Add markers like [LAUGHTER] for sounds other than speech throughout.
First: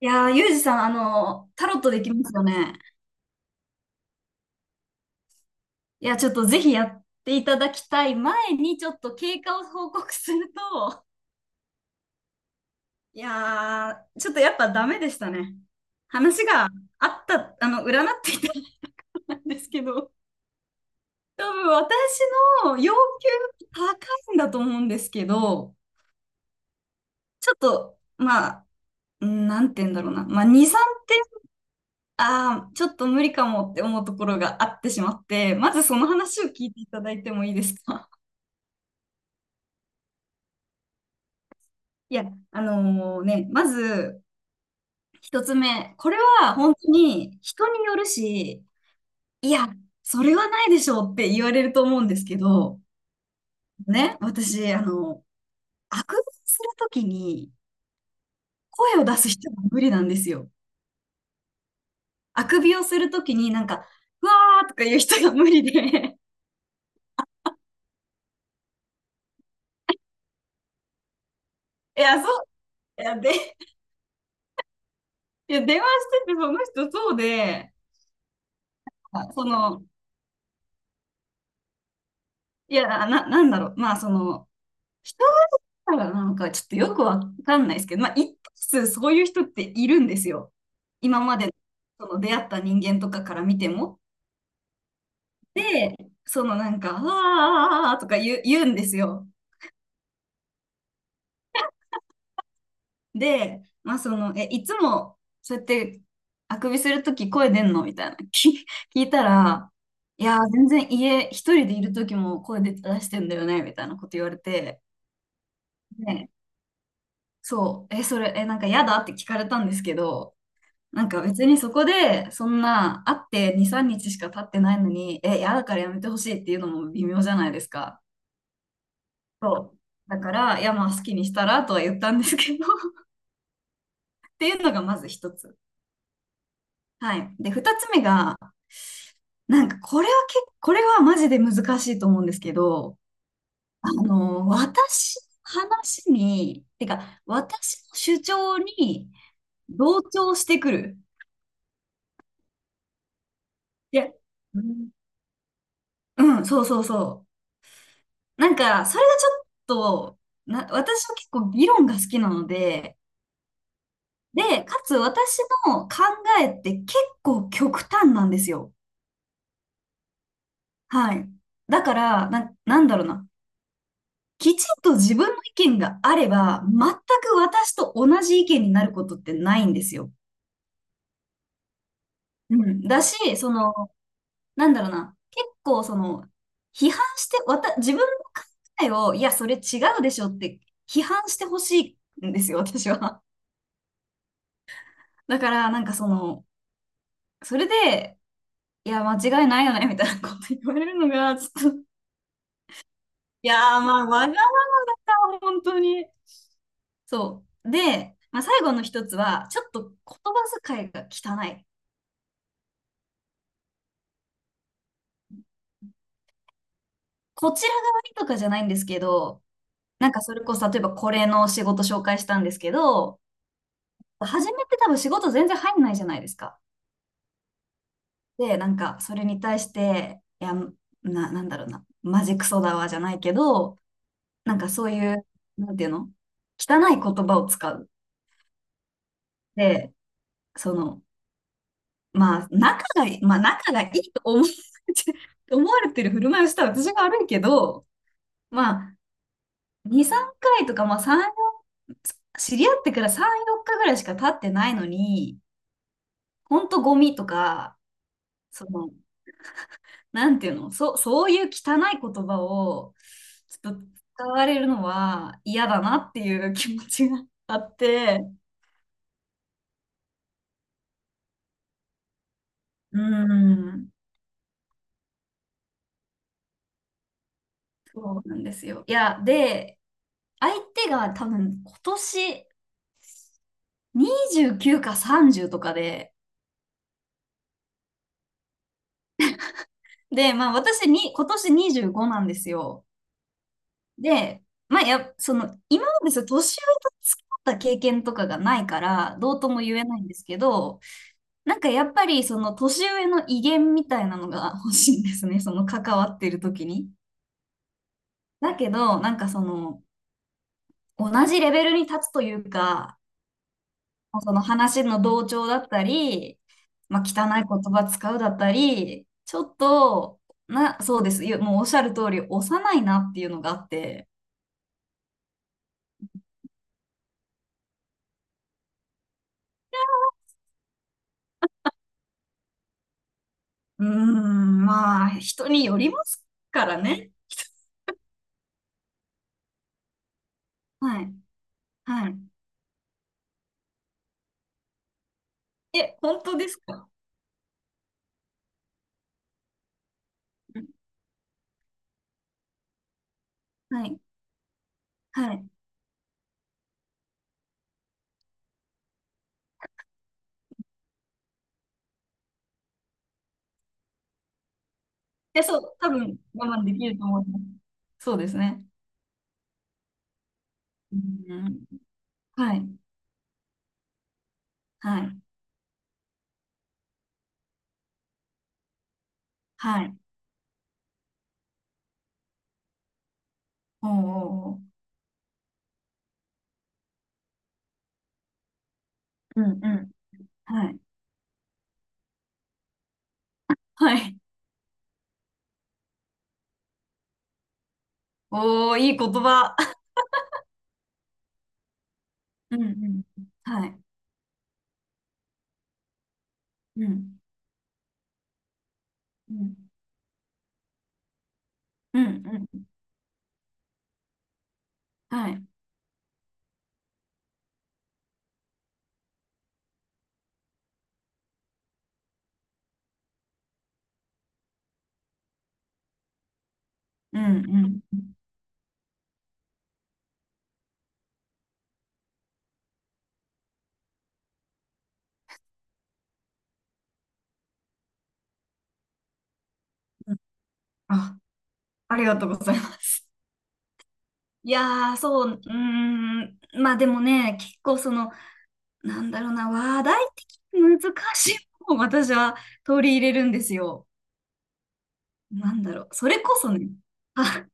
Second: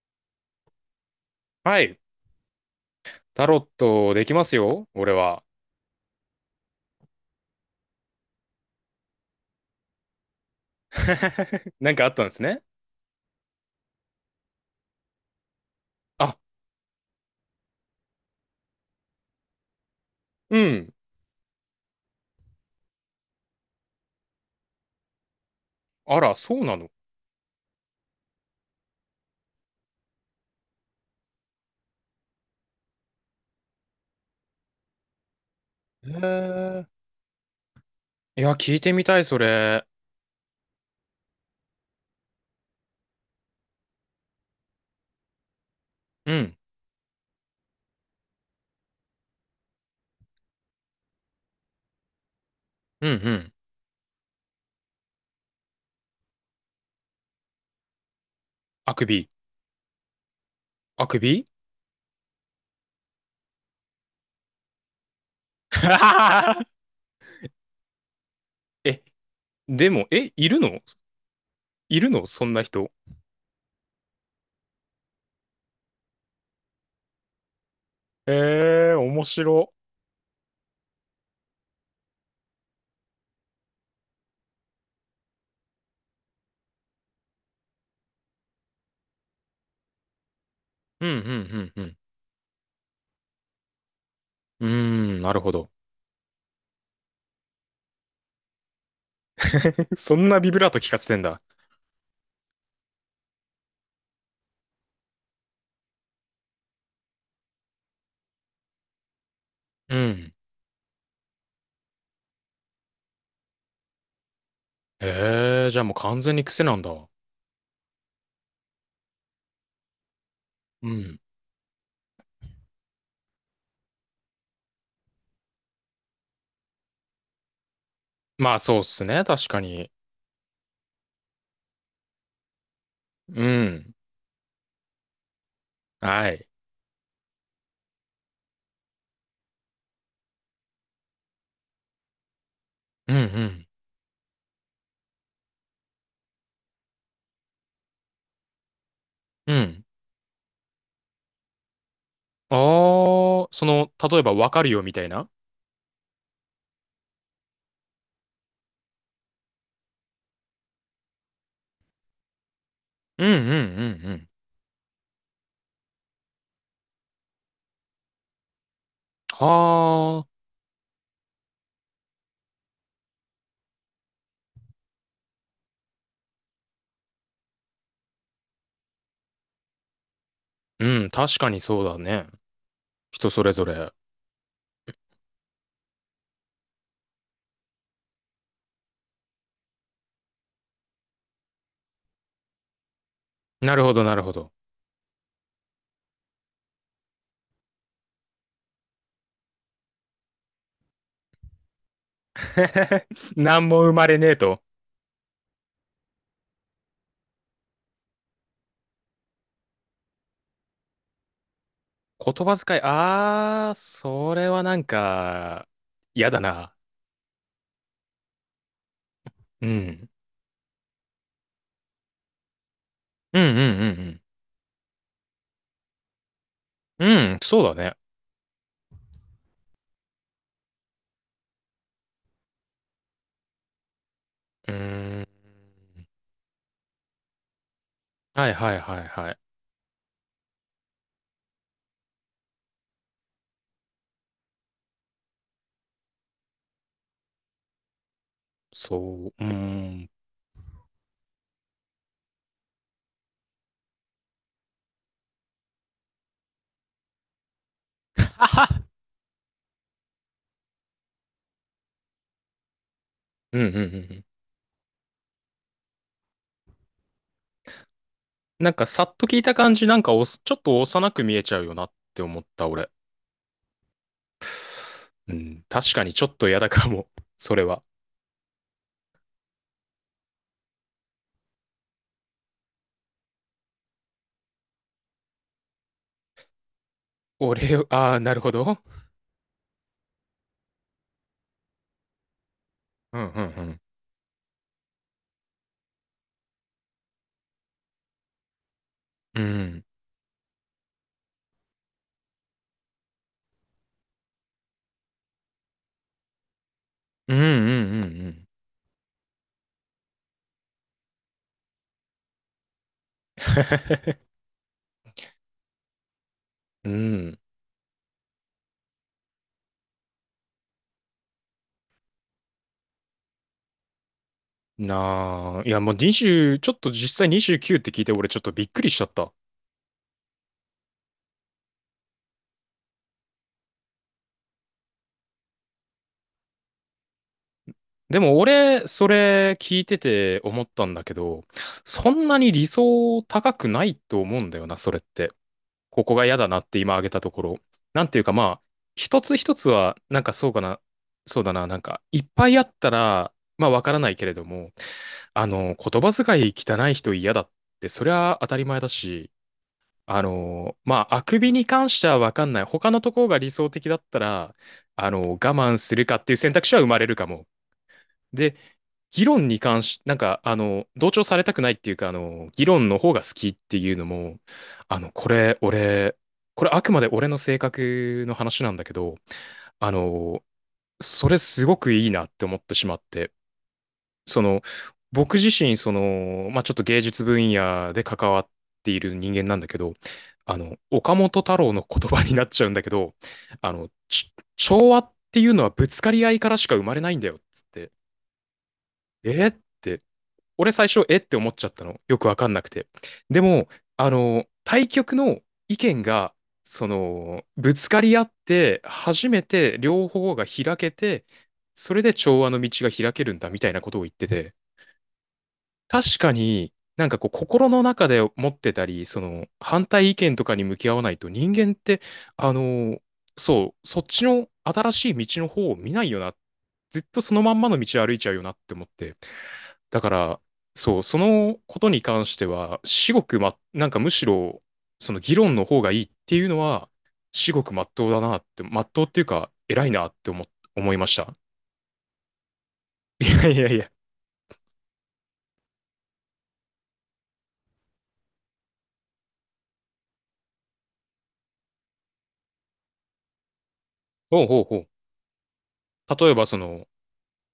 いやー、ユージさん、タロはットい。できますよね。タロットできますよ、俺は。いや、ちょっとぜひやっていただきたい前に、ちょっと経過を報告すると、[LAUGHS] なんかあったんですね。いやー、ちょっとやっぱダメでしたね。あ、話があった、占っていたんですけど、うん。多分私の要求高いんだと思うんですけど、あら、そうなの。ちょっと、まあ、うんなんて言うんだろうな。まあ、2、3点、ああ、ちょっと無理かもって思うところがあってしまって、まずその話を聞いへていただいてもいいですか？え。いや、聞いてみたい、それ。いや、あのね、まず、一つ目、これうはん、本当に人によるし、いや、それはないでしょうって言われると思うんですけど、うん、うん。ね、私、あくびをするときにあ声をく出すび。人が無理なんですよ。あくび。 あくびをするときになんか、うわーとか言う人が無理で、[LAUGHS] [LAUGHS] え、でも、え、いるのいいるや、のそそんな人。う、いや、で、いや、電話しててその人そうで、へえ、面あそ白。の、いや、なんだろう、まあ、その、一だからなんかちょっとよくわかんないですけど、まあ、一定数そういう人っているんですよ。うん、う今までん、うん、その出会った人間とかから見ても。うん。うーん、なるほど。で、そのなんか、ああとか言うんですよ。[LAUGHS] そんなビブラート聞かせてんだ。で、まあその、え、いつもそうやってあくびするとき声出んのみたいな [LAUGHS] 聞いたら、ういん。やー、全然家一人でいるときも声出してんだよねみたいなこと言われて、へえ、じゃあもう完ね、全に癖なんだ。そう、え、それ、え、なんか嫌だって聞かれたんですけど、うなんん。か別にそこで、そんな会って2、3日しか経ってないのに、え、嫌だからやめてほしいっていうのも微妙じゃないですか。まあ、そうっすね、確かそう。に。だから、いやまあ好きにしたらとは言ったんですけど [LAUGHS] うん。っていうのがまず一つ。はい。はい。で、二つ目が、なんかこれはマジで難しいと思うんですけど、うんうん。あの、私の話に、てか、私の主張にうん。同調してくる。ああ、その、いや、例えばわうかるよん、みたいな。うんそうそうそう。なんか、それがちょっと、私は結構議論が好きなので、うんうんうんうん。で、かつ私の考えって結構極端なんですよ。はあ。はい。だから、なんだろうな。きちんと自分の意見があれば、全く私と同じ意見になることってないんですよ。うん、確かにそうだね。うん。だ人し、そそれぞの、れ。なんだろうな。結構、その、批判して、わた、自分の考えを、いや、それ違うでしょって批判してほしいんですよ、私は。なるほど、なるほど。だから、なんかその、それで、いや、間違いないよね、みたいなこと言われるのが、ちょっと、[LAUGHS] い何やー、も生ままあ、れわがねえと。まま本当に。そう。で、まあ、最後の一つは、ちょっと言葉遣いが汚い。言葉遣い、ああ、それはなんか、嫌だな。こちら側にとかじゃないんですけど、うん。なんかそれこそ、例えばこれの仕事紹介したんですけど、うんうん初めて多分仕事全然入んないじゃないですか。うんうん。うん、そうだね。で、なんかそれに対して、いや、なんだろうな、マジクソだわじゃないけど、なんかうそういーう、ん。なんていうの汚い言葉を使う。はいはいはいはい。で、その、まあ、仲がいいと思われて [LAUGHS] 思われてる振る舞いをした私が悪いけど、まあ、そう。うー2、ん。3回とか、まあ、3、よん知り合ってから3、4日ぐらいしか経ってないのに、ほんとゴミとか、そ [LAUGHS] の、なんていうの、そういう汚い言葉を、うんちうょんっうんとうん。使われるのは嫌だなっていう気持ちがあって、なんかさっと聞いた感じ、なんかおすちょっと幼く見えちゃうよなって思った俺。うーん、うん、確かにちょっと嫌だかも、[LAUGHS] それは。そうなんですよ。いや、で、相手が多分今年、29か30とかで、俺を、ああ、なるほど。で、まあ私に、今年25なんですよ。うんうんうん。で、まあその、今までその年上と付き合った経験とかがないから、どううとも言ん。えないんですけど、なんかやっぱりその年上の威厳みたいなのが [LAUGHS] 欲しいんですね、その関わってる時に。うんうんうんうん。だけど、なんかその、同じレベルに立つというか、[LAUGHS] その話の同調だったり、うまあ、汚ん。い言葉使うだったり、ちょっと、そうです。もうおっしゃる通り、幼いなっていうのがあって。なあ、いやもう20、ちょっと実際29って聞いて俺ちょっとびっくりしちゃった。うーん、まあ、人によりますからね。でも俺、それ聞いてて思ったんはだけい。ど、はそい。んなに理想高くないと思うんだよな、それって。え、ここ本が当嫌でだなすってか？今挙げたところ。なんていうかまあ、一つ一つは、なんかそううかん。な、そうだな、なんか、いっぱいあったら、まあわはからい。ないけれども、はあい。の、言葉遣い汚い人嫌だって、そりゃ当たり前だし、あの、まあ、あくびに関してはわかんない。他のところが理想的だったら、あの、我え、そう、慢多するか分っていう選我慢択で肢は生きるまとれる思かいます。も。そうですで、ね。議論に関し、なんか、あの、う同調されたくん。ないっていうか、あの、は議い。論の方が好きっていうのも、はあの、い。これ、俺、これあくまで俺の性格の話なんだけど、はあい。の、それすごくいいなって思ってしまって、おーおそーおの、ー。僕自身、その、まあ、ちょっと芸術分野で関わっている人う間なんんだうけん。ど、あはの、い。岡本太郎の言葉になっちゃうんだけど、あの、はい。調和っていうのはぶつかり合いからしか生まれないんだよ、つって。おー、いい言えっ葉。て、俺最初、えって思っちゃったの。よくわかんうなんうくて。ん。ではも、い。あの、対局の意見が、うそん。の、ぶつかり合って、初うめん。て両方が開けて、そうれんで調和うのん。道が開けるんだみたいなことを言ってて、はい。確かに、なんかこう、心の中で持ってたり、その、反対意見とかに向き合わないと、人間って、あの、そう、そっちの新しい道の方を見ないよな。ずっうとそのまんまのんうん。道を歩いちゃうよなって思って。だから、そう、そのことに関しては、至極ま、なんかむしろ、その議論の方がいいっていうのは、至極まっとうだなって、まっとうっていうか、偉いなっうん。て思いましあ、た。ありがとうございます。[LAUGHS] いやいやいや。いやー、そう、うーん。まあでもね、結構その、なんだろうな、話題的に難しいものを私は取り入れるんですよ。ほうほうほう。なんだろう。それ例えこばそそね、の、あ、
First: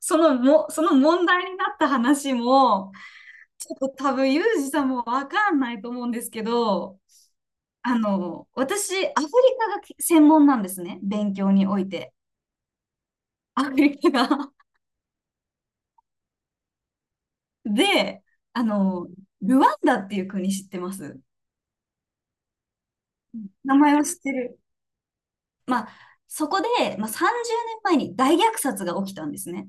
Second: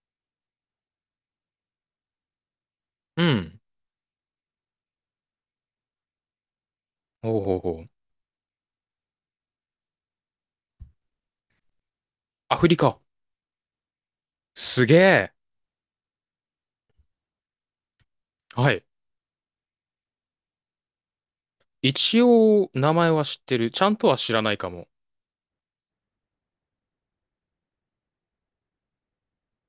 そのも、その問題になった話も、うん。ちょっと多分、ユージさんもわかんないと思うんですけど、ほうほうほう。あの、私、アフリカが専門なんですね。勉強において。アフリカ。アフリカが。すげえ。[LAUGHS] で、あはい。の、ルワンダっていう国知ってます？一応、名前は知ってる。名ちゃ前んはとは知っ知てらないる。かも。まあ、そこで、まあ、30年前に大虐殺が起きたんですね。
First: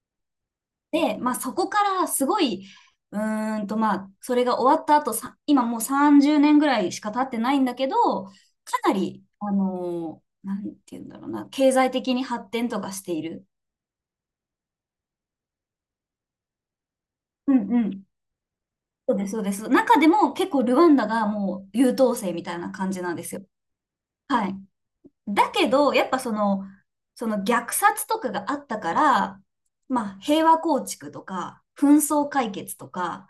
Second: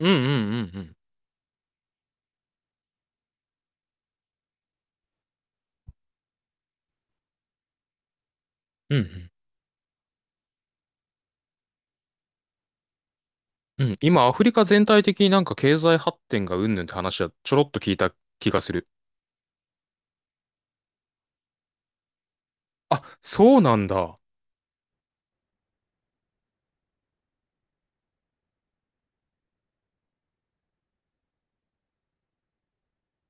うんうんうんうん。で、まあ、そこからすごい、うーんと、まあ、それが終わった後、今もう30年ぐらいしか経ってないんだけど、かなうり、んあの、なんて言うんだろうな、経済的に発展とかしている。うん。うん。今、アフリカ全体的になんか経済発展がうんぬんって話はちうょんろっうと聞いん。た気がする。そうです、そうです。中でも結構ルワンダがもう優等生みたいな感あ、じなんですよ。そうなんだ。はい。だけど、やっぱその、その虐殺とかがあったから、まあ平和構築とか、紛争解決とか、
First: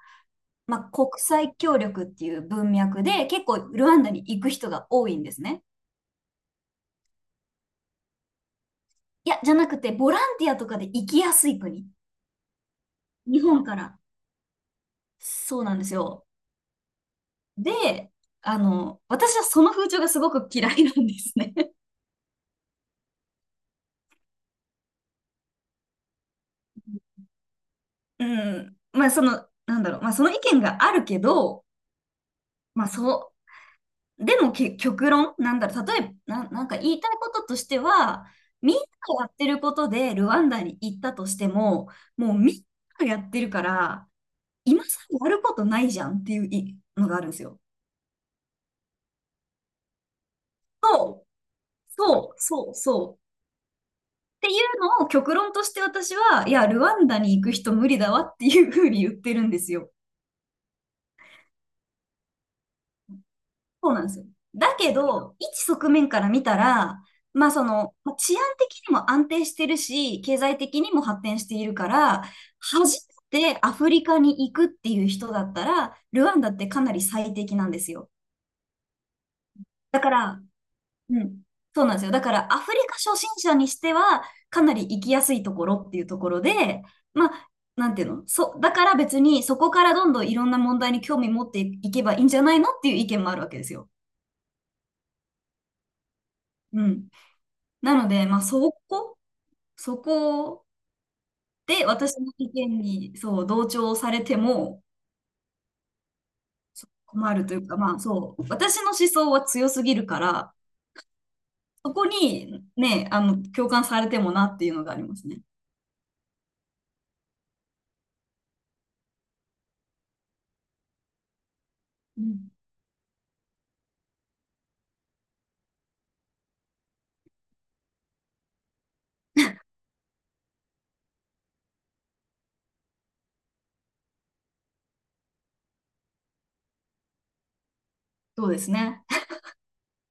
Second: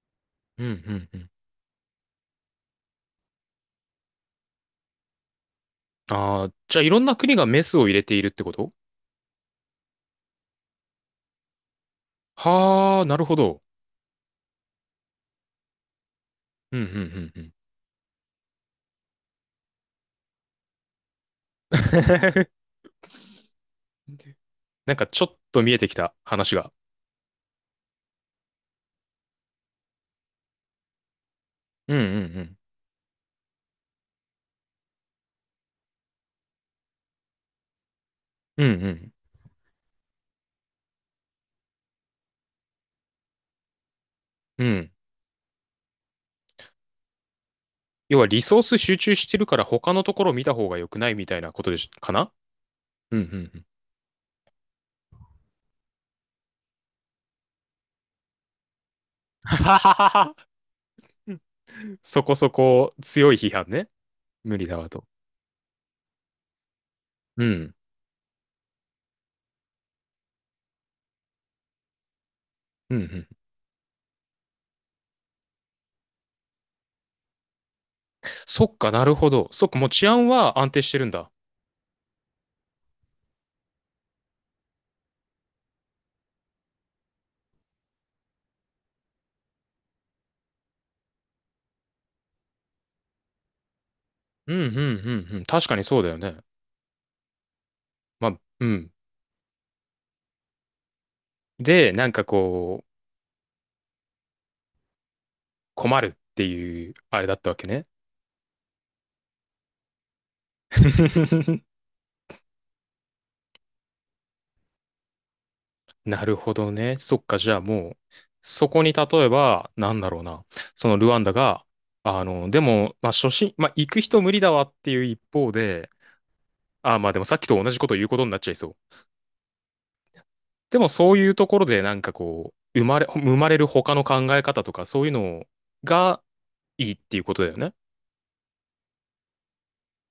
うんうまあん国うん。際協力っていう文脈で結構ルワンダに行く人が多いんですね。ああ、じゃあいろんな国がメスを入れているってこといや、じゃなくてボランティアとかで行きやすい国。は？あ、なるほ日ど。本から。そうなんですよ。うんうんうんうん。で、あの、私はその風潮がすごく嫌いなんですね。[LAUGHS] なんかちょっと見えてきた話が。うん。まあ、その、なんだろう。まあ、その意見があるけど、うんうんうん。まあ、そう、でもけ、極論、なんだろう。例えば、なんか言いたいこととしては、うんうみんなん。がやってることでルワンダに行ったとしても、もうみんながやってるから、う今ん。さらやることないじゃんっていういのがあるんですよ。要はリソース集中してるから他のところ見た方が良くないそみう、たいなことでしかな？そう、そう。そうんううんうん。っていうのを極論として私は、いや、ルワンダに行く人無理だわっていうふうに言ってるんですよ。[LAUGHS] そこそこ強い批判ね。そうなんですよ。無理だだわけと。ど、一側面から見たら、うまあそん。の、まあ治安的にも安定してるし、経済的にも発展しているから、うん初うん。めてアフリカに行くっていう人だったら、ルワンダってかなり最適なんですよ。そっかなるほど。そっかもうだ治か安ら、は安定してるんうだ。ん、そうなんですよ。だからアフリカ初心者にしては、かなり行きやすいところっていうところで、まあ、なんていうの、だから別にそこからどんどんいろんな問題に興味持っていけばいいんじゃないのっていう意見もあるわけですよ。うんうんうんうん。確かにそうだよね。うん。なので、ままあ、あ、うん。そこでで、なん私かの意見こう、に、そう、同調されても困るってそいううあれだ困っるたとわいけうか、ね。まあ、そう、私の思想は強すぎるから、[LAUGHS] そこにね、あの、共感されてもなっていうのがありますね。なるほどね。そっか、じゃあもう、そこに例えば、なんだろうな、そのルワンダが、うあの、ん、でも、まあ、初心、まあ、行く人無理だわっていう一方で、あ、まあでもさっきと同じこと言うことになっちゃいそう。でもそういうところで、なんかこう、生まれる他の考え方とか、そういうのがいいっていうことだよね。そうですね。